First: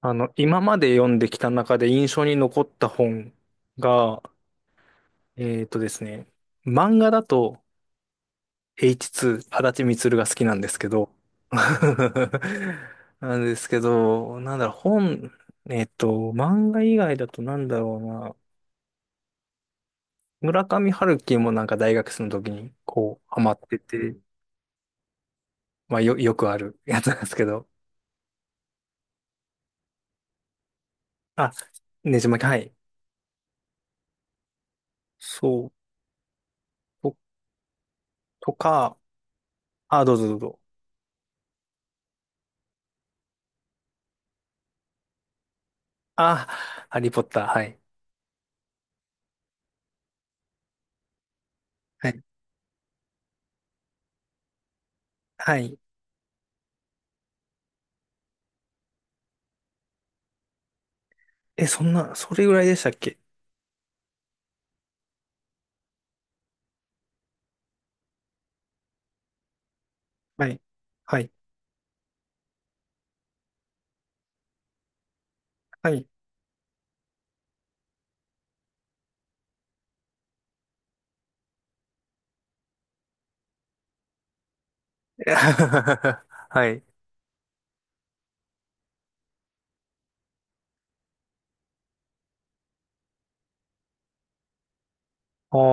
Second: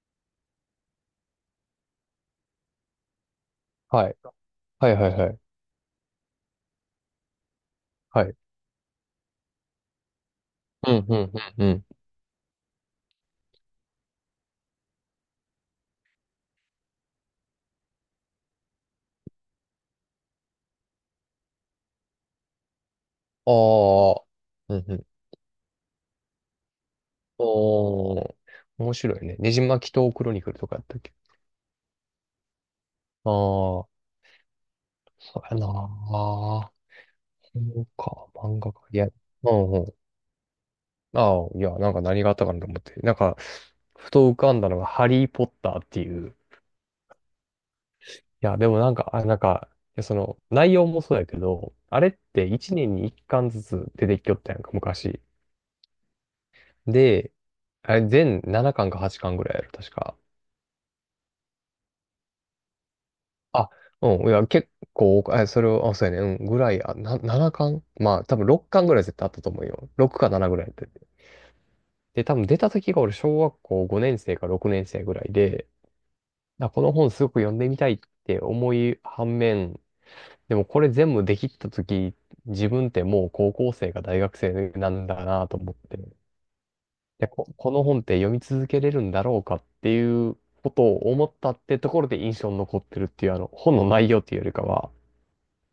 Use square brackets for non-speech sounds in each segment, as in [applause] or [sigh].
今まで読んできた中で印象に残った本はい。が、はいはいはい。えーとですね、漫画だと はい。H2、足立みつるが好きなんですけうん、ど、うん、うん、うん。[laughs] なんですけど、なんだろう、本、えっと、漫画以外だとなんだろうな、村上春樹もなんか大学生の時にこう、ハマってて、ああ。うんうん。まあよくある [laughs] やつなんですけど、おー。面白いね。ねじ巻きとクロニクルとかやったっけ。あ、ねじ巻き、はい。ああー、そうやそなう、あ。と、そうか、と漫画か。いか、や、うんうん。あ、どうぞどうぞ。ああ、いや、なんか何があったかなと思って。なんか、ふと浮かんだのが、ハリー・ポッターっていう。あ、ハリーポッター、はい。いや、でもなんか、あ、なんか、いやその、内容もそうやけど、あれって1年に1巻ずつ出てきよったやんか、昔。はい。で、あれ、全7巻か8巻ぐらいやろ、確か。え、そんな、それぐらいでしたっけ？あ、うん、いや、結構、えそれを、あ、そうやね、うん、ぐらい、7巻まあ、多分6巻ぐらい絶対あったと思うよ。6かは7ぐい。らいやってて。はい。で、多分出た時が俺、小学校5年生か6年生ぐらいで、はい。あ、この本すごく読んでみたいって思い反面、でもこれ全部できた時、自分ってもう高校生か大学生なん [laughs] だなと思って、はい。で、この本って読み続けれるんだろうかっていうことを思ったってところで印象に残ってるっていう、あの、本の内容っていうよりかは、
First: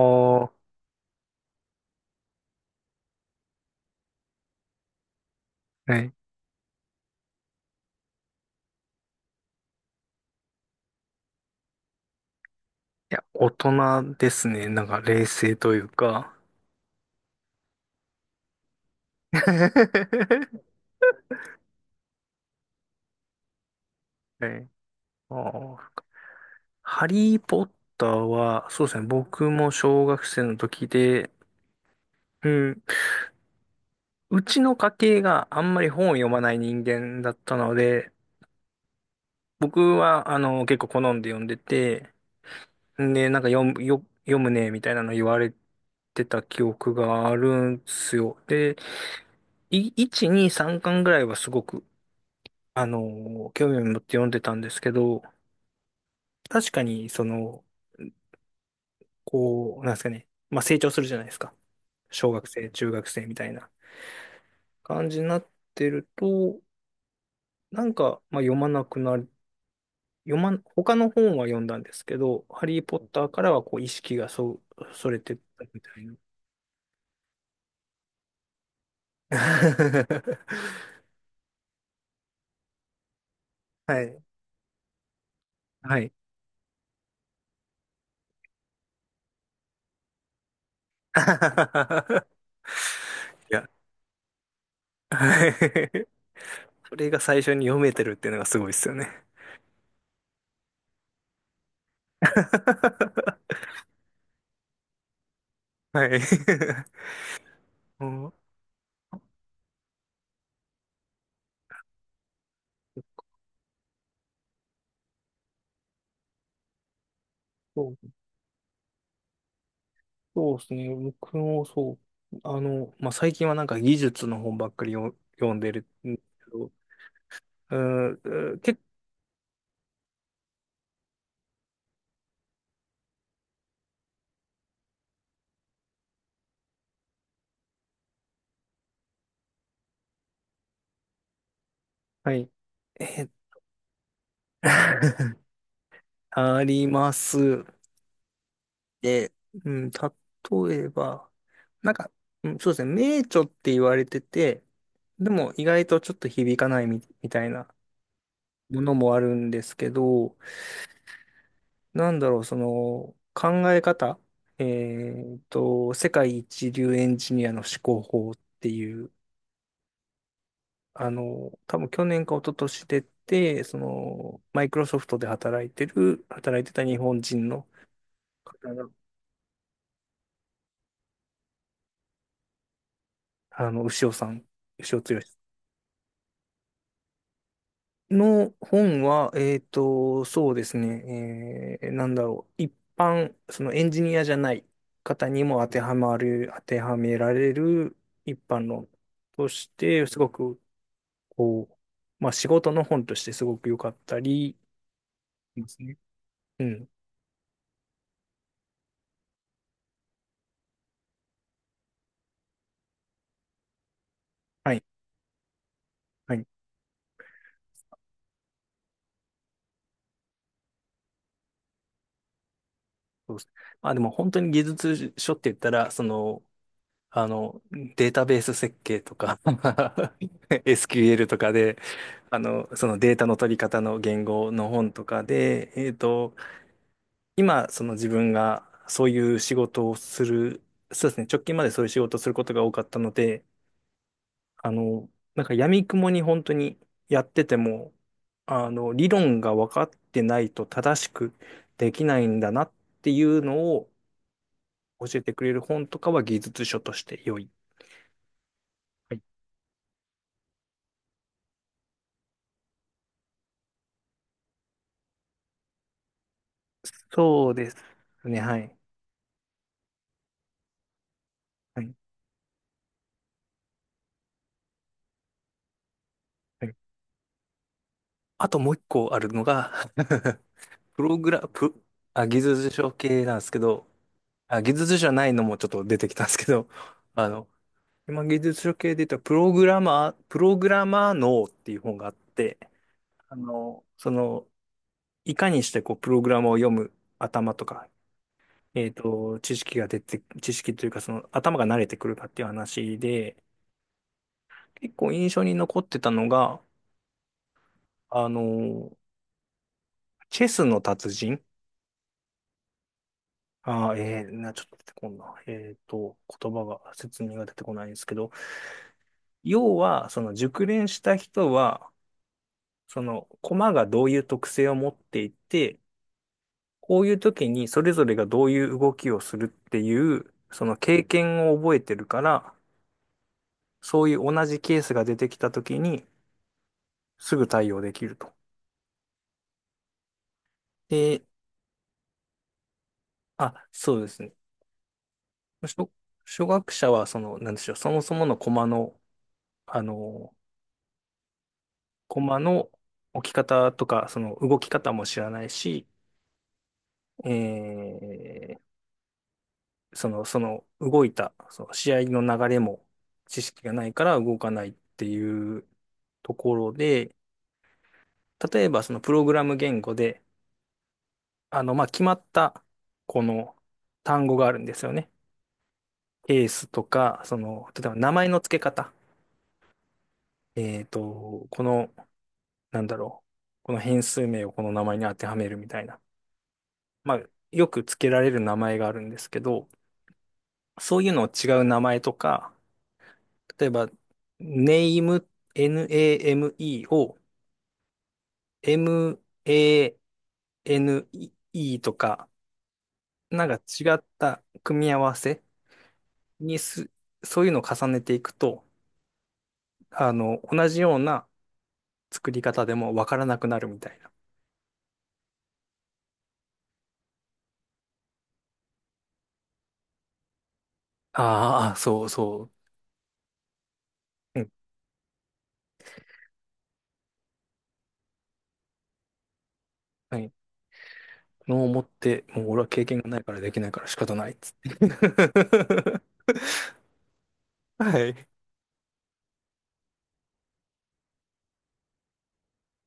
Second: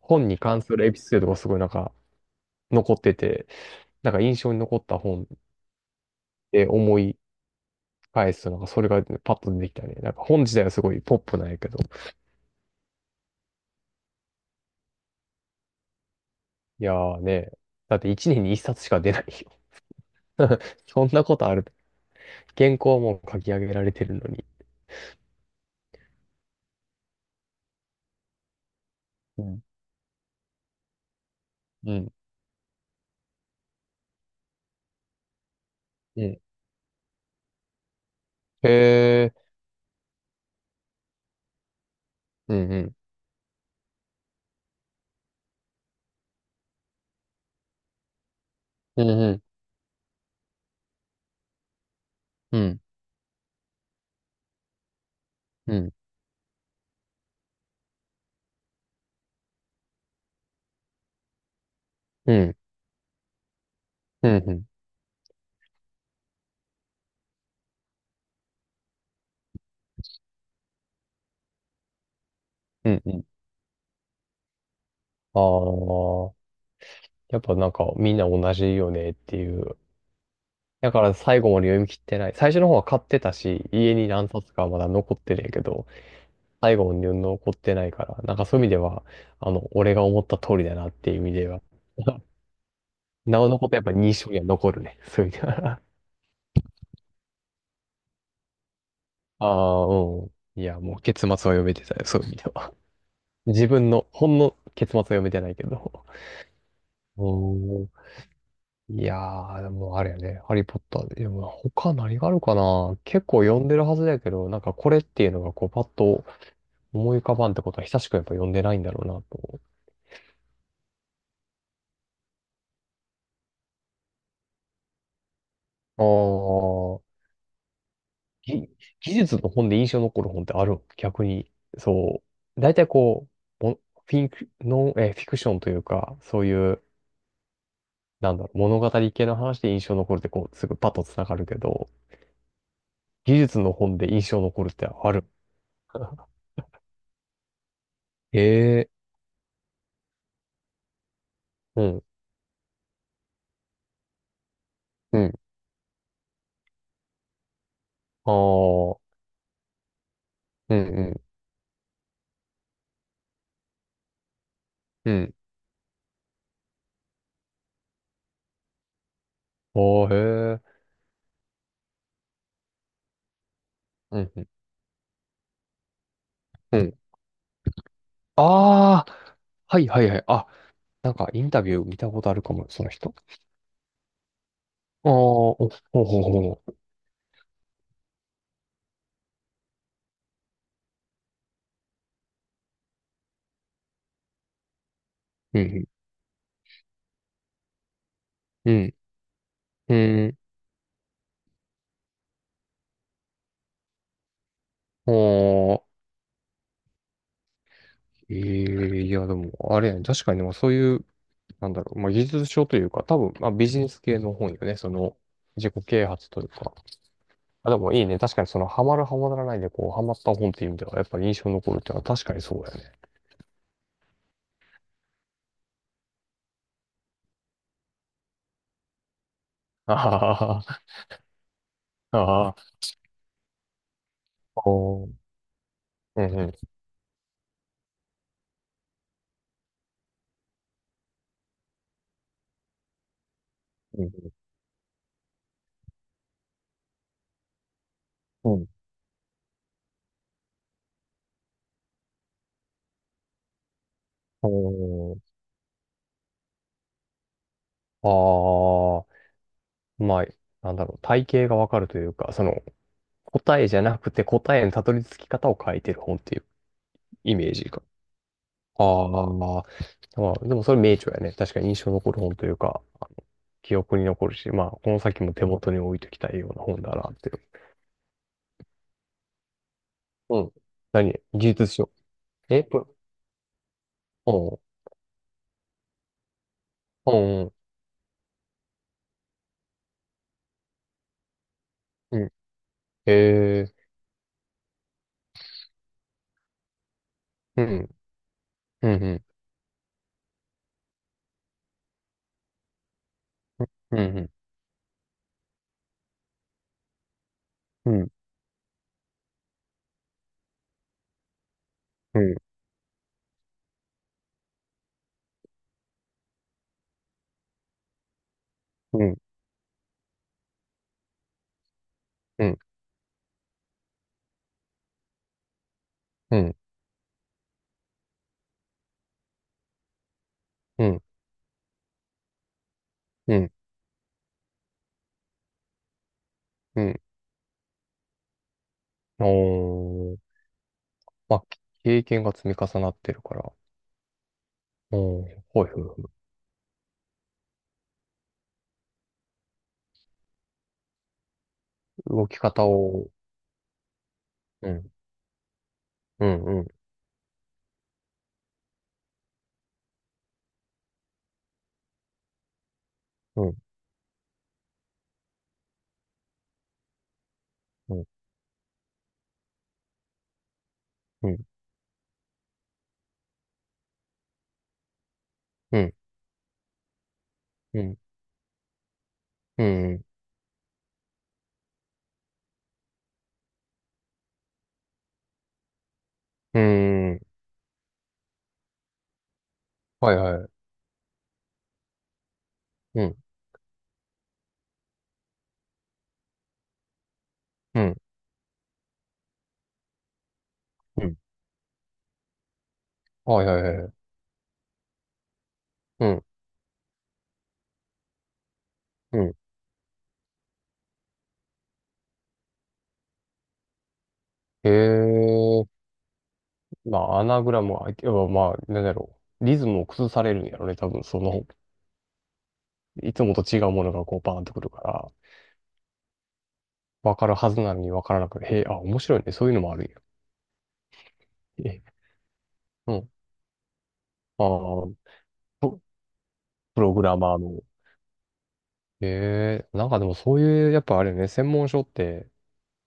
本にー。関するエピソードがすごいなんか残ってて、なんか印象に残った本はい。いで思い返すと、なんかそれがパッと出てきたね。なんか本自体はすごいポップなんやけど。や、大人ですね。なんか冷静というか。いやーね、だって1年に1冊しか出ない [laughs] よ。[laughs] はそんなことある。原稿はもう書き上げられてるのに。い。あー、ハリー・ポッターは、そうですね。う僕ん、も小学生の時で、うん、うん。うちの家系があんまり本をう読まん。ない人間だったので、へえ、僕は、結構好んで読んでて、うん、うん、で、なんか読むね、みたいなの言われてた記憶があるんすよ。で、うん、うん、1、2、3巻ぐらいはすごく、うん、興味を持って読んでたんですけど、うん、確かに、その、こう、なんですかね、まあ成長するじゃないですか。小う学ん、生、中学生みたいなうん、感じになってると、なんか、まあ読まなくなる、読まん、他の本は読んだんですけど、ハリー・うポッん、うん。ターからはこう意識がそ、それてっあたみたいな。あ、やっぱなんかみんな同じよねっていう。 [laughs] だから最後まで読み切ってない。最初の方は買ってたし、家はにい。何冊かはまだ残ってるんやけど、はい。最後まで残ってないから、なんかそういう意味では、あの、俺が思った通りだなっていう意味では、[laughs] [laughs] なおいのや、ことやっぱ印象には残るね。[laughs] そういう意味はでは。い。それが最初に読めてるっていうのがすごいですよね。[laughs] ああ、うん。いや、もう結末は読めてたよ、そういう意味では。[laughs] 自分の、ほんの結末は読めてないけど。はい。[laughs] おん。うん、いやー、でもあれやね、ハリーポッターで、でも他何があるかな、結構読んでるはずだけど、なんかこれっていうのがこうパッと思い浮かばんってことはそ久う、しくやっぱ読んでないんだろうなと。そうですね。僕もそう。まあ、最近はなんか技術の本ばっかりよ読んでるあんですけど、あ、うん、うんぎけ、技術の本で印象に残る本ってあるの逆に。そう。大体こう、もフィンク、ノン、えー、フィクションというか、そういう、なんだろう、物語系の話で印象に残るってこう、すぐパッとつながるけど、はい。えー 技術の本で印象に残るってある。[laughs] [laughs] あります。ええ、で、うん、例えば、うなんん。か、うん、そうですね、名著って言われてて、うでん、も意外とちょっと響かないみたいなあものあ、もあるんですけど、うん、うん、なんだろう、その考え方、うえん、世界一流エンジニアの思考法っていう、ああ、へえ。多分去年か一昨年出て、そうん、うの、ん。マイクロソフトで働いてる、働いてうた日ん本人の方の、ああ、はいはいはい。あ、なんかインタビュー見たことあるかも、その人。牛尾さん、牛尾ああ、剛お、ほうほうほうほの本は、そうですね、なんだろう、そのエンジニアじゃない方にう。もう当てん、はまる、当てはめられる一般う論ん、としうて、すごん、く、こう、まあ仕事の本としてすごく良かったり、うでんあすあ、ね。うん。ええいや、でも、あれやね、確かに、でもそういう、なんだろう、まあ、技術書というか、多分、まあ、ビジネス系の本よはね、い。その、自己啓発はといい。うか。あ、でもいいね、確かにその、ハマるハマらないで、こう、ハマった本っていう意味では、やっぱ印象に残るっていうのは確かにそうだよね。そうです。まあでも本当に技術書って言ったら、その、あの、データベース設計とか あは [laughs] はは、SQL とかで、ああ、そのデータの取り方の言語おの本とーかで、うん、う今、その自分がそういう仕事をする、そうですね、直近までそういう仕事をすることが多かったので、ん、あの、なんか闇雲に本当にやってても、うん、うん、理論が分かってないと正しくできないんだなっていうのをお教ーえてくれる本とかは技術書として良い。ああ、まあ、なんだろう、体系がわかるというか、その、答えじゃなくて答えのたどり着き方を書いてる本っていうイメそーうジですが。ね、はい。ああ、まあ、まあでもそれ名著やね。確かには印象い。残る本というか、あの記憶に残るし、まあ、この先も手元に置いときたいようなはい。本だなっていう。あと、もう一個あるのが う [laughs] ん。プ何ログラ技術プ、書。あ、技え、術ぷ、書系なんですけど、お、あ、技術書じゃないのもちょっと出てきたんですけど、う [laughs] あん、うの、ん、今技術書系で言ったらプログラマー脳っていう本があっうん。て、へえ、その、いかにしてこう、プログラムを読む頭うとん、か、うん、うん、知識が出て、知識というかその頭が慣れてくるかっていう話で、うん、結構印象に残ってたのが、うん、あのチェスの達人、うん、ちょっと出てこんな。言葉が、説明が出てこないんですけど、うん、要は、その熟練した人は、うん、その駒がどういう特性を持っていて、うん、うん、こういう時にそれぞれがどういう動きをするっていう、そのうん、経験を覚えてるから、うん、そういう同じケースが出てきた時に、うん、すぐ対応できると。おー、で、まあ、経験が積み重なってるから、あ、そうですね。おー、ほいほい初、ほい。初学者は、その、なんでしょう、そもそもの駒の、あのコ動きマ方のを、置き方とか、その動きうん、方も知らないし、うん、うん、えーその動いた、その試合の流れも知うん、識がないから動かないっていうところで、うん、例えばそのプログラム言語で、うん、まあ、決まったこの単語があるんですよね。うん、ケースとか、その、うん、う例えばん、名前の付け方。この、なんだろう。この変数名をこの名前に当てはめるみたいな。うん、まうあ、ん、よく付けられる名前があるんですけど、はいはい、そういうのを違う名前とか、うん、例えば、name, name を うん、mane うん、とか、はないんかはいは違い、った組み合わせうん、にす、そういうのを重ねていくと、うん。同じような作り方でもわからなくなるみたいな。へえ、まあ、アナグラムは、要はまあ、なんだろう。リズムを崩されるんやろね。多分、その、ああ、そうそいつもと違うものがこう、バう。うーンとくん。るから、わかるはずなのにわからなくて、へえ、あ、面白いね。そういうのもあるんや。はい。のを持っえ、て、もう俺は経う験がん。ないからできないから仕方ないっつって。ああ、プ [laughs] プログラマーの。はい。へえ、なんかでもそういう、やっぱあれよね、専門書って、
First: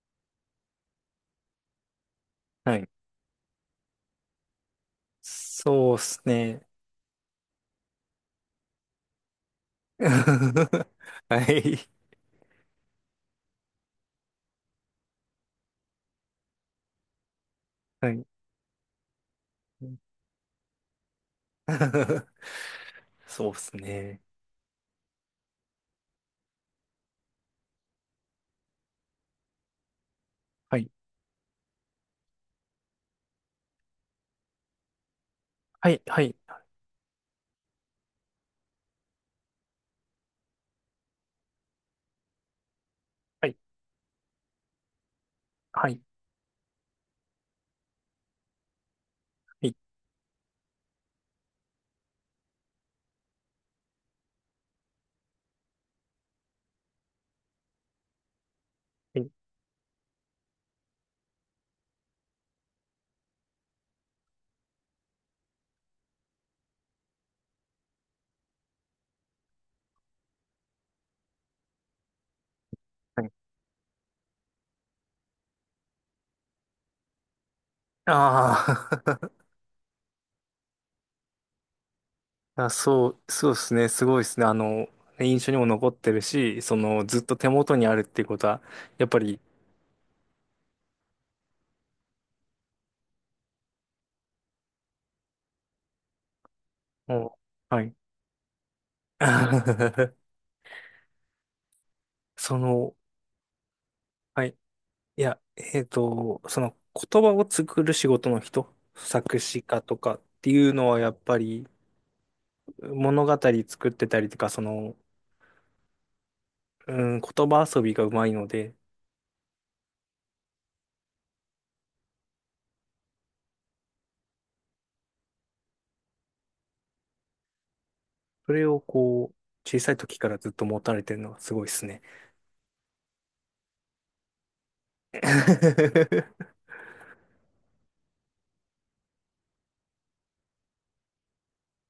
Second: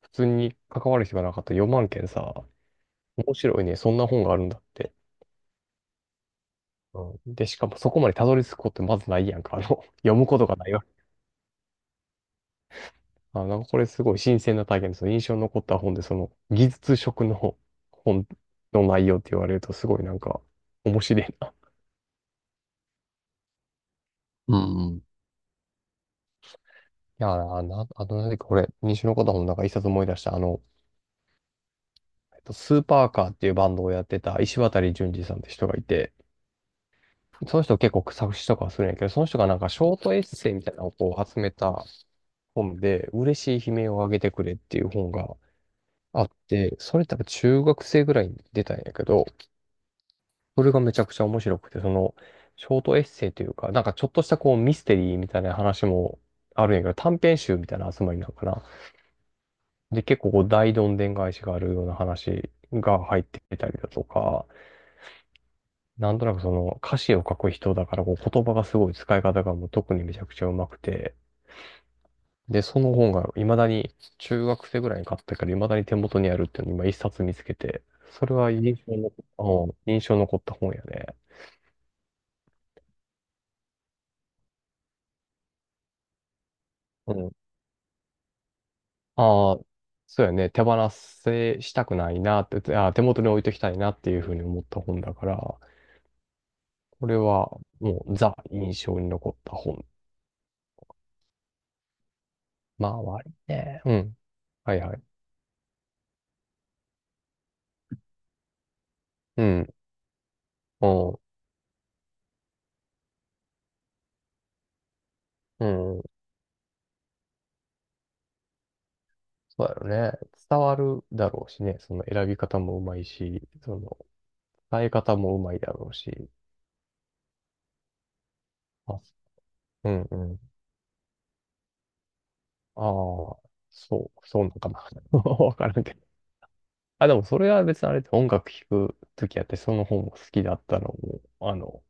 普通に関わる人がなかった4万件さ、はい。面白いね、そんな本があるんだって。そうっすね。うんで、しかもそこまでたどり着くことまずないやんか。あの、[laughs] [laughs] 読むことがないわけ。はい。あ、なんかこれすごい新鮮な体験です。その印象に残った本で、その技術職のはい。本の内容って言われるとすごいなんか面白いな。[laughs] そうっすね。うんうん。いや、あとなんかこれ、西の方本の中一冊思い出した、あの、はい。えっとスーパーカーっていうバンドをやってた石渡淳二さんって人がいはい。て、はい。その人結構作詞とかはするんやけど、その人がなんかショートエッセイみたいなのをこう集めた本で、はい。嬉しい悲鳴をあげてくれっていう本がはい。あって、それ多分中学生ぐらいに出たんやけど、それがめちゃくちゃ面白くて、その、ショートエッセイというか、なんかちょっとしたこうミステリーみたいな話もあるんやけど、短編集みたいな集まりなのかな。はい。で、結構こう大どんでん返しがあるような話が入ってきたりだとか、なんとなくその歌詞を書く人だからこう言葉がすごい使い方がもう特にめちゃくちゃうまくて、で、その本はがい。未だに、中学生ぐらいに買ったから未だに手元にあるっていうのを今一冊見つけて、それは印あ象の、ー うん印象残った本やね。[laughs] あ、そう、そうっすね。すごいっすね。印象にも残ってるし、その、うずっん。と手元にあるっていうことは、やっぱり、ああ、そうやね。手放せしたくないなって、あー、手元に置いときたいなっていうふうに思った本だから、これもはう、はい。もうザ印象に残った本。[laughs] そまの、あ、りね。うん。はい。はいはい。いや、その、言葉を作る仕事の人、作う詞ん。家とかっていううのは、やっん。ぱり、物語作ってたりとか、その、うん。うん、言葉遊びがうまいので、そうだよね。伝わるだろうしね。その選び方もうまいし、その伝え方もうまいだろうし。それをあ、こう、小うさいんう時からん。ずっと持たれてるのがすごいですね。ああ、そう、そうなのかな。[laughs] わからんけど。[laughs] あ、でもそれは別にあれって音楽聴くときやって、その本も好きだったのも、あの、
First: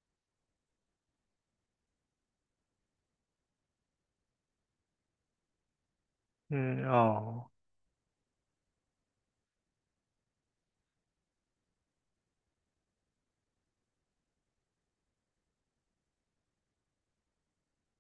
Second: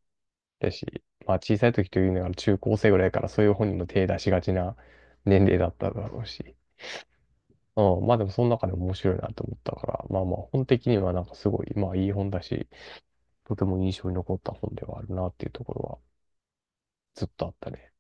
だし、まあ小さい時というのが中高生ぐらいからそういう本にも手出しがちな年齢だっただろうし。うん、ああ。うん、まあでもその中でも面白いなと思ったから、まあまあ本的にはなんかすごい、まあいい本だし、とても印象に残った本ではあるなっていうところはずっとあったね。